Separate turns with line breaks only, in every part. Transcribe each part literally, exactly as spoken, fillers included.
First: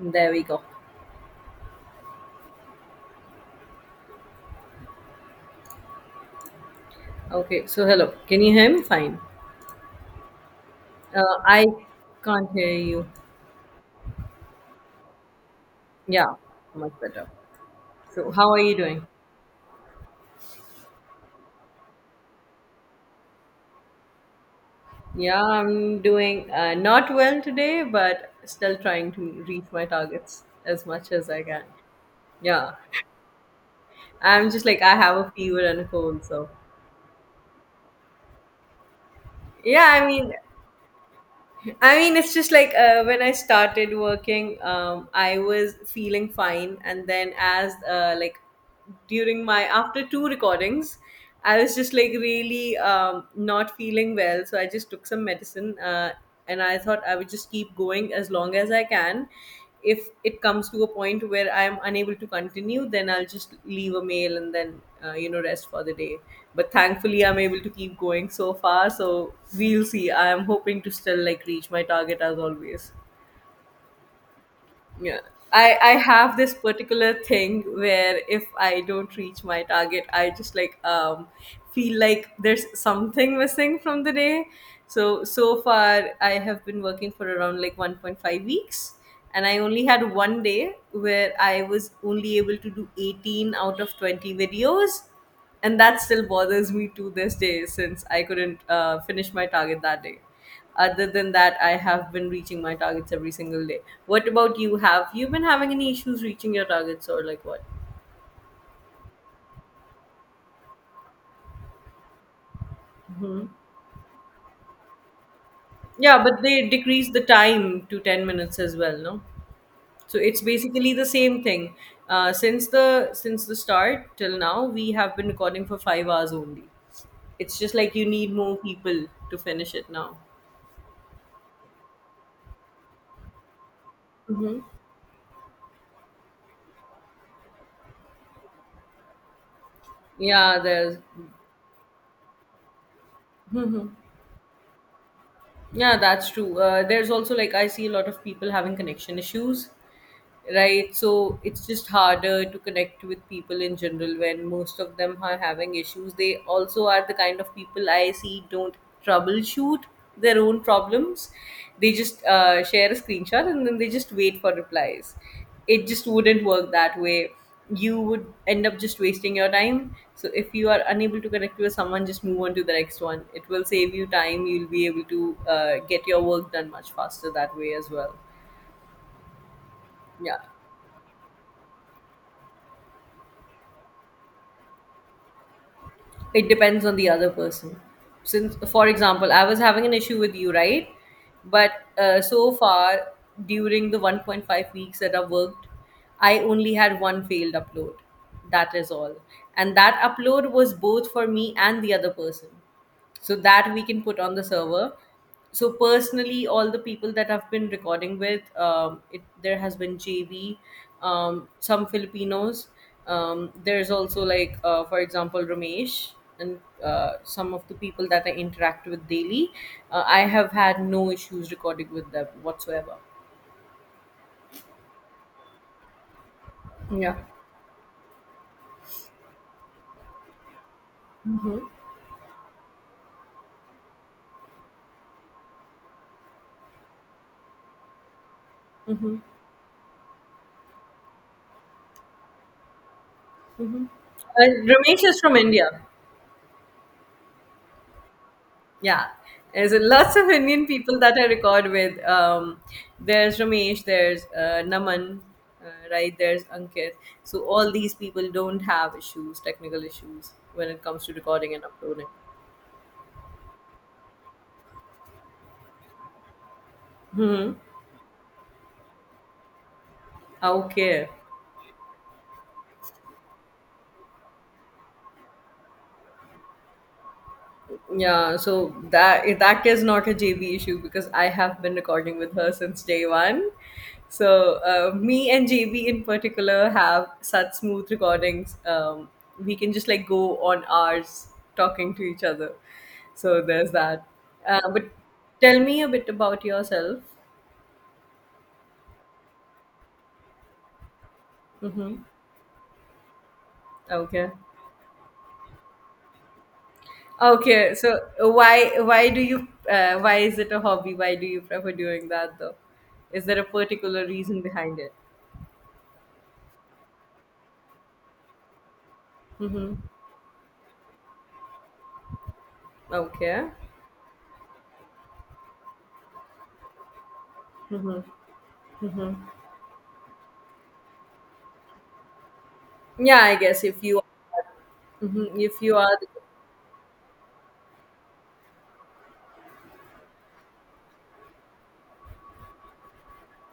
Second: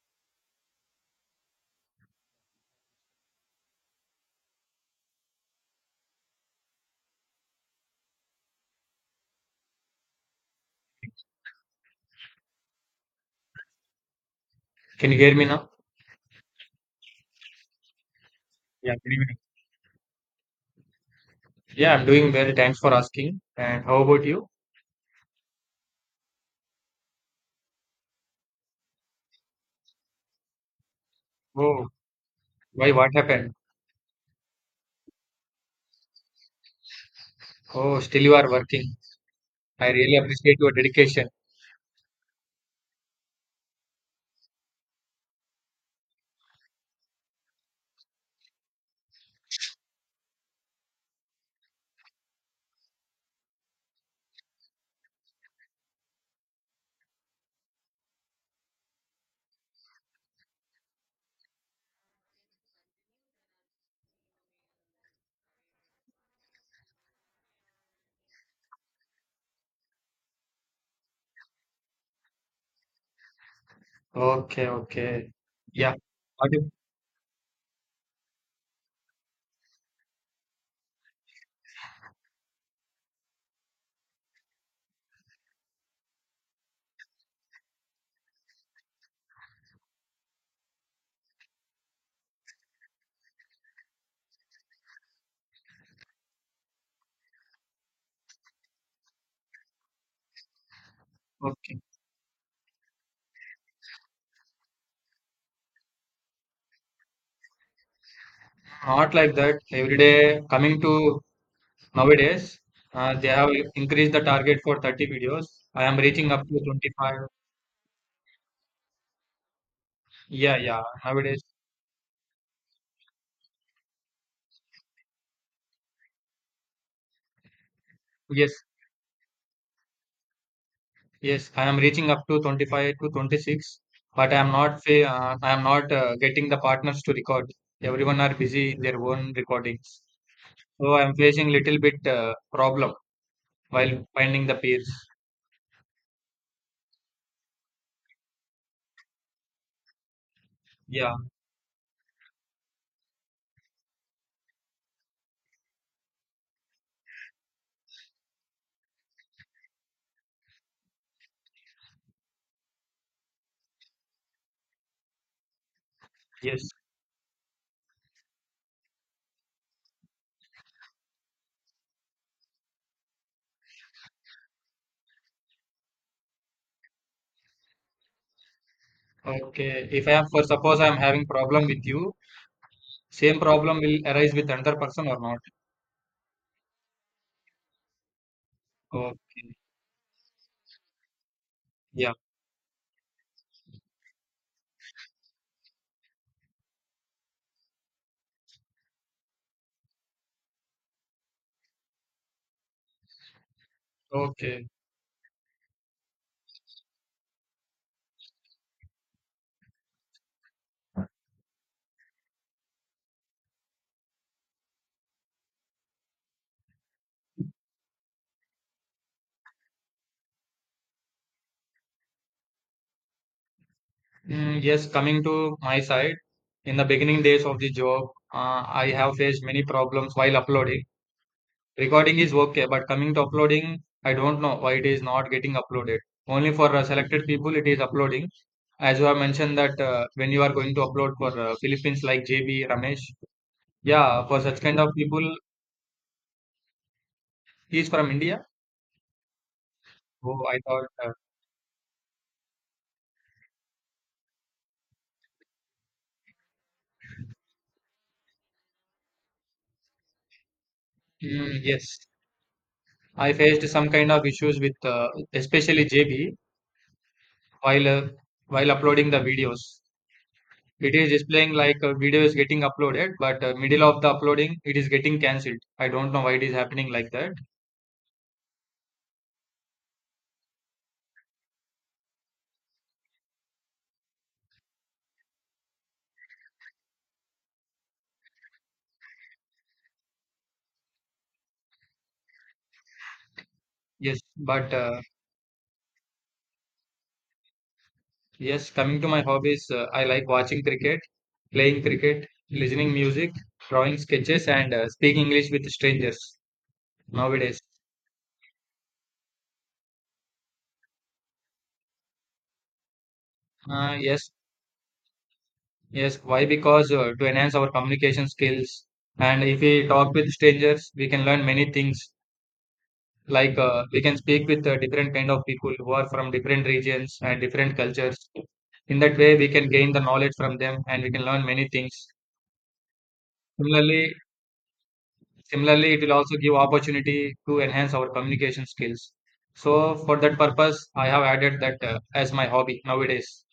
There we go. Okay, so hello. Can you hear me fine? Uh, I can't hear you.
Can you hear me now?
Yeah, much better. So, how are you
Yeah,
doing?
good evening. Yeah, I'm doing well. Thanks for asking. And how about you?
Yeah, I'm doing uh, not well today, but still trying to reach my targets as much as I can.
Oh.
Yeah,
Why, what happened?
I'm just like, I have a fever and a cold, so
Oh, still you are working. I
yeah, I
really
mean,
appreciate your dedication.
I mean, it's just like uh, when I started working, um, I was feeling fine, and then as uh, like during my after two recordings, I was just like really um, not feeling well. So I just took some medicine, uh, and I thought I would just keep going as long as I can. If it comes to a point where I am unable to continue, then I'll just leave a mail and then uh, you know rest for the day. But thankfully I'm able to keep going so far, so we'll see. I am hoping to still like reach my target as always.
Okay, okay.
Yeah, i i
Yeah.
have
What
this
if-
particular thing where if I don't reach my target I just like um feel like there's something missing from the day. So so far I have been working for around like one point five weeks, and I only had one day where I was only able to do eighteen out of twenty videos, and that still bothers me to this day since I couldn't uh, finish my target that day. Other than that, I
okay.
have been reaching my targets every single day. What about you, have you been having any issues reaching your targets or like what?
Not like that. Every day coming to nowadays, uh, they
Mhm.
have increased the target for thirty videos. I am
Yeah,
reaching
but
up to
they decrease the
twenty-five.
time to ten minutes as well, no? So it's
Yeah, yeah.
basically the same
Nowadays,
thing. Uh, since the since the start till now we have been recording for five hours only. It's just like you need
yes.
more people to finish it now.
Yes, I am reaching up to twenty-five to twenty-six, but I am not fa- uh, I am not uh, getting the partners to record. Everyone are busy in their own recordings.
Yeah,
So
there's
I am facing little bit uh, problem while finding the peers.
Yeah, that's true. Uh, there's also like I see a lot of people having connection issues, right?
Yeah,
So it's just harder to connect with people in general when most of them are having issues. They also are the kind of people I see don't troubleshoot their own problems. They just uh, share a screenshot and then they just wait for replies. It just wouldn't work
yes.
that way. You would end up just wasting your time. So if you are unable to connect with someone, just move on to the next one. It will save you time. You'll be able to uh, get your work done much faster that way as well.
Okay. If I am
Yeah.
for suppose I am having problem with you, same problem will arise with another person or not.
It depends on the other person, since for example I
Okay.
was having an issue with you, right? But
Yeah.
uh, so far during the one point five weeks that I worked, I only had one failed upload, that is all. And that upload was both for me and the other person, so that we can put on the
Okay.
server. So personally, all the people that I've been recording with, um, it, there has been JV, um, some Filipinos, um, there's also like uh, for example Ramesh, and uh, some of the people that I interact with daily, uh, I have had no issues recording with them whatsoever.
Mm, yes, coming to my side, in the
Yeah.
beginning days of the job, uh, I have faced many problems while uploading. Recording is okay, but coming to uploading, I don't know why it is not getting uploaded. Only for uh, selected people it is uploading. As you
Mm-hmm.
have mentioned that uh, when you are going to upload for uh, Philippines like J B, Ramesh,
Mm-hmm.
yeah, for
Uh,
such kind of
ramesh is
people,
from India.
he is from India.
Yeah, there's a, lots of
Oh, I
Indian
thought,
people
uh,
that I record with. Um, there's Ramesh, there's uh, Naman, uh, right? There's Ankit. So all these people don't have issues, technical issues, when it comes to recording
mm,
and
yes,
uploading.
I faced some kind of issues with uh, especially J B
Hmm.
while uh, while uploading the videos. It
Okay.
is displaying like a video is getting uploaded, but uh, middle of the uploading, it is getting cancelled. I don't know why it is happening like that.
Yeah, so that that is not a J B issue because I have been recording with her since day one. So uh, me and J B in particular have such smooth recordings. Um, we can just like go on hours talking to each other. So there's that.
Yes,
Uh,
but
but
uh,
tell me a bit about yourself.
yes, coming to my hobbies, uh, I like watching cricket, playing
Mm-hmm.
cricket, listening music, drawing
Okay.
sketches, and uh, speaking English with strangers nowadays.
Okay. So why why do you uh, why is it a hobby? Why do you prefer doing that though? Is there a
Uh,
particular
yes,
reason behind it?
yes. Why? Because uh, to enhance our communication skills, and if
Mm-hmm.
we talk with strangers, we can learn many things.
Okay.
Like uh, we can speak with uh, different kind of people who are from different regions and different cultures. In that
Hmm.
way, we can gain the knowledge from them, and we can learn many things.
Yeah, I guess if you
Similarly,
mhm, if you
Similarly,
are
it
the.
will also give opportunity to enhance our communication skills. So for that purpose, I have added that uh, as my hobby nowadays.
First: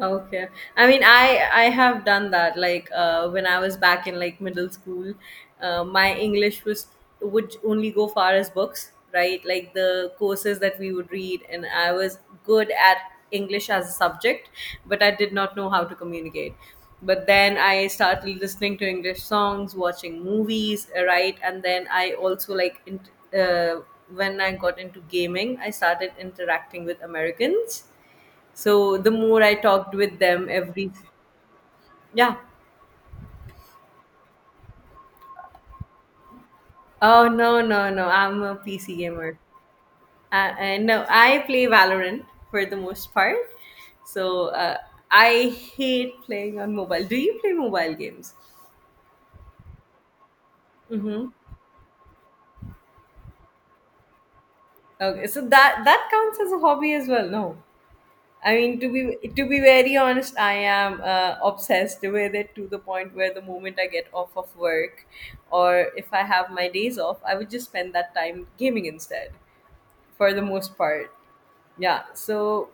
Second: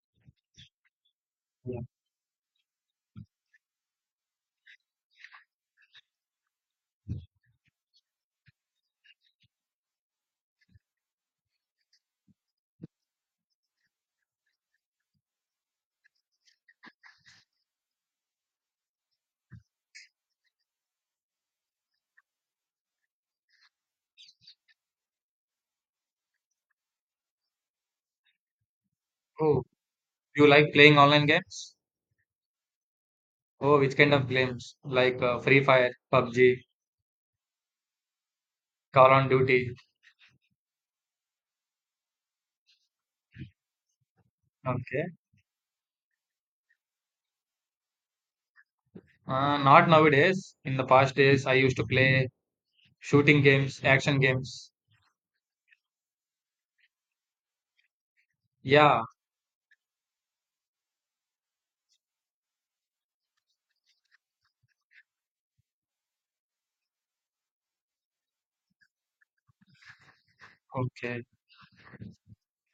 Okay. I mean, I I
Yeah.
have done that. Like uh, when I was back in like middle school, uh, my English was would only go far as books, right? Like the courses that we would read, and I was good at English as a subject, but I did not know how to communicate. But then I started listening to English songs, watching movies, right? And then I also like in, uh, when I got into gaming, I started interacting with Americans, so the more I
Oh,
talked with
you
them
like
every,
playing online games?
yeah.
Oh, which kind of games? Like uh, Free Fire, P U B G,
Oh, no, no, no! I'm a P C
Call on
gamer.
Duty.
Uh, and no, I play Valorant for the most part. So uh,
Okay.
I hate playing on mobile. Do you play mobile games?
Uh, not nowadays. In the past
Mm-hmm.
days, I used to play shooting games, action games.
Okay, so that that counts as a hobby as well. No, I mean to be
Yeah,
to be very honest, I am uh, obsessed with it to the point where the moment I get off of work, or if I have my days off, I would just spend that time gaming instead. For the most part.
okay.
Yeah, so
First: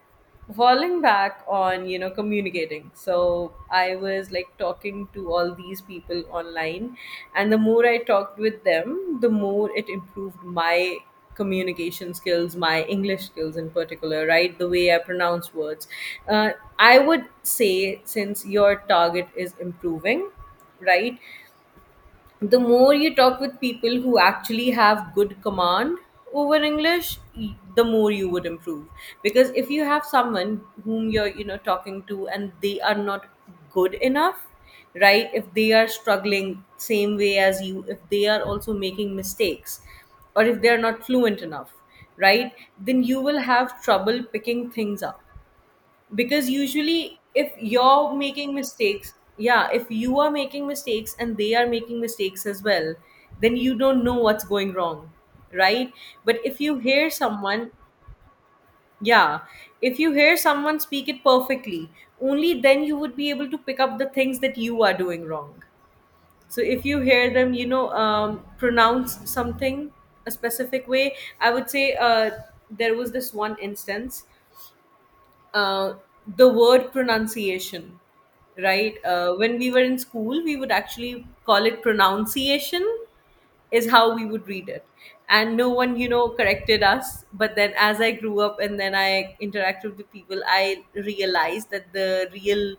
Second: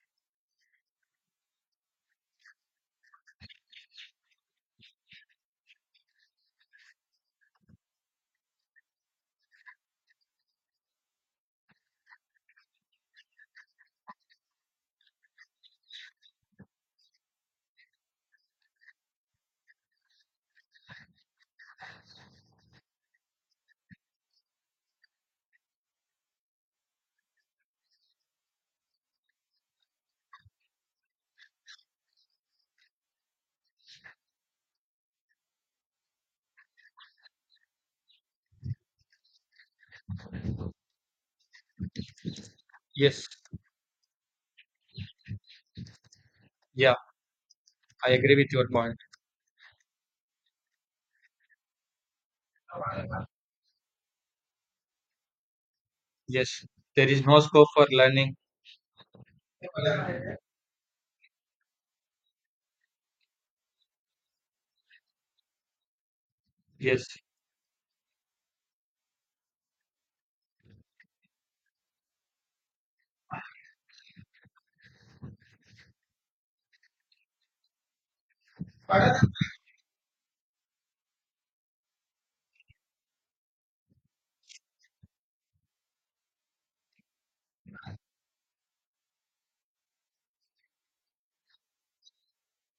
falling back on you know communicating, so I was like talking to all these people online, and the more I talked with them the more it improved my communication skills, my English skills in particular, right? The way I pronounce words. uh, I would say, since your target is improving, right, the more you talk with people who actually have good command over English, y- the more you would improve. Because if you have someone whom you're you know talking to and they are not good enough, right? If they are struggling same way as you, if they are also making mistakes or if they are not fluent enough, right, then you
Yes,
will have trouble picking things up. Because
yeah,
usually if
I
you're
agree with
making
your point.
mistakes, yeah, if you are making mistakes and they are making mistakes as well, then you don't know what's going wrong, right? But if
Yes,
you
there
hear
is no scope
someone,
for learning.
yeah, if you hear someone speak it perfectly, only then you would be able to pick up the things that you are doing wrong. So if you hear them, you know, um, pronounce something a specific way, I would say uh, there was this one instance, uh, the word pronunciation, right? Uh, when we were in school, we would actually call it pronunciation, is how we would read it. And no one, you know, corrected us. But then as I grew up and then I interacted with people, I realized that the real,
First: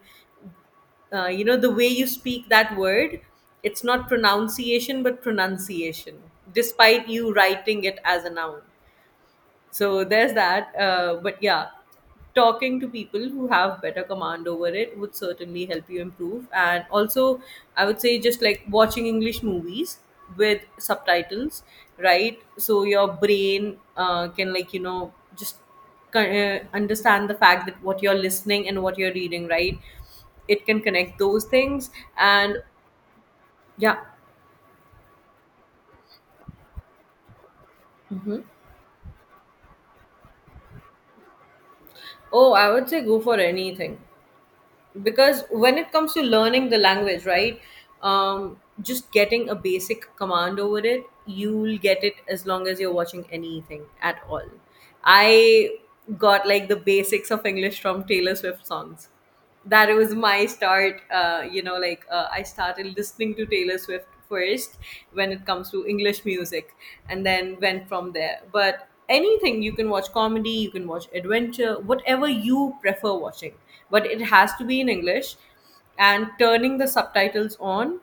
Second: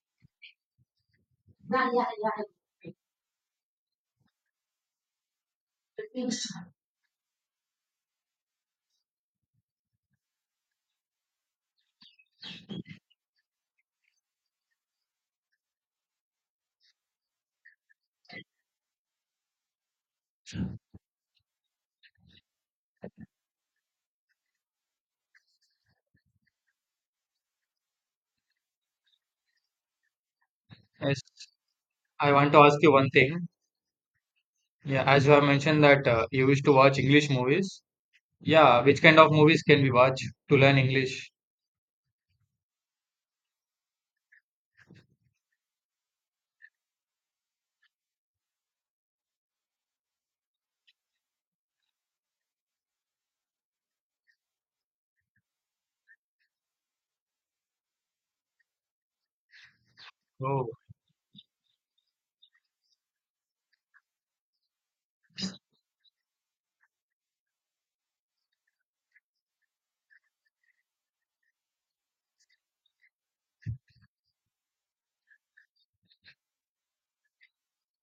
uh, you know, the way you
Yes.
speak that word, it's not pronunciation, but pronunciation, despite you writing it as a noun. So there's that. Uh, but yeah, talking to people who have better command over it would certainly help you improve. And also, I would say just like watching English movies with subtitles, right? So your brain uh, can, like, you know, just uh, understand the fact that what you're listening and what you're reading, right? It can connect
Yes,
those things.
I want
And
to ask you one thing.
yeah,
Yeah, as you have mentioned that uh, you wish to watch English movies. Yeah, which kind of movies can we watch to learn English?
oh, I would say go for anything. Because when it comes to learning the language, right, um, just getting a basic command over it you'll get it as long as you're watching anything at all. I got like the basics of English from Taylor Swift songs. That was my
Oh,
start. uh, you know like uh, I started listening to Taylor Swift first when it comes to English music, and then went from there. But anything, you can watch comedy, you can watch adventure, whatever you prefer watching, but it has to be in English. And turning the subtitles on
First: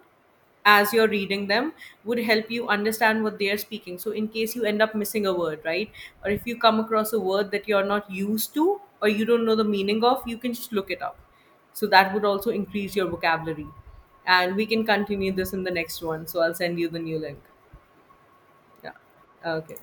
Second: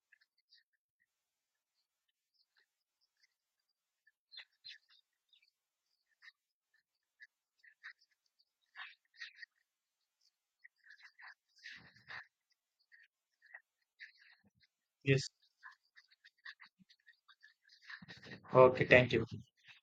as you're reading them would help you understand what they're speaking. So, in case you end up missing a word, right? Or if you come across a word that you're not used to or you don't know the meaning of, you can just look it up. So, that would also increase your vocabulary. And we can
yes.
continue this in the next one. So, I'll send you the new link.
Okay,
Yeah.
thank you.
Okay.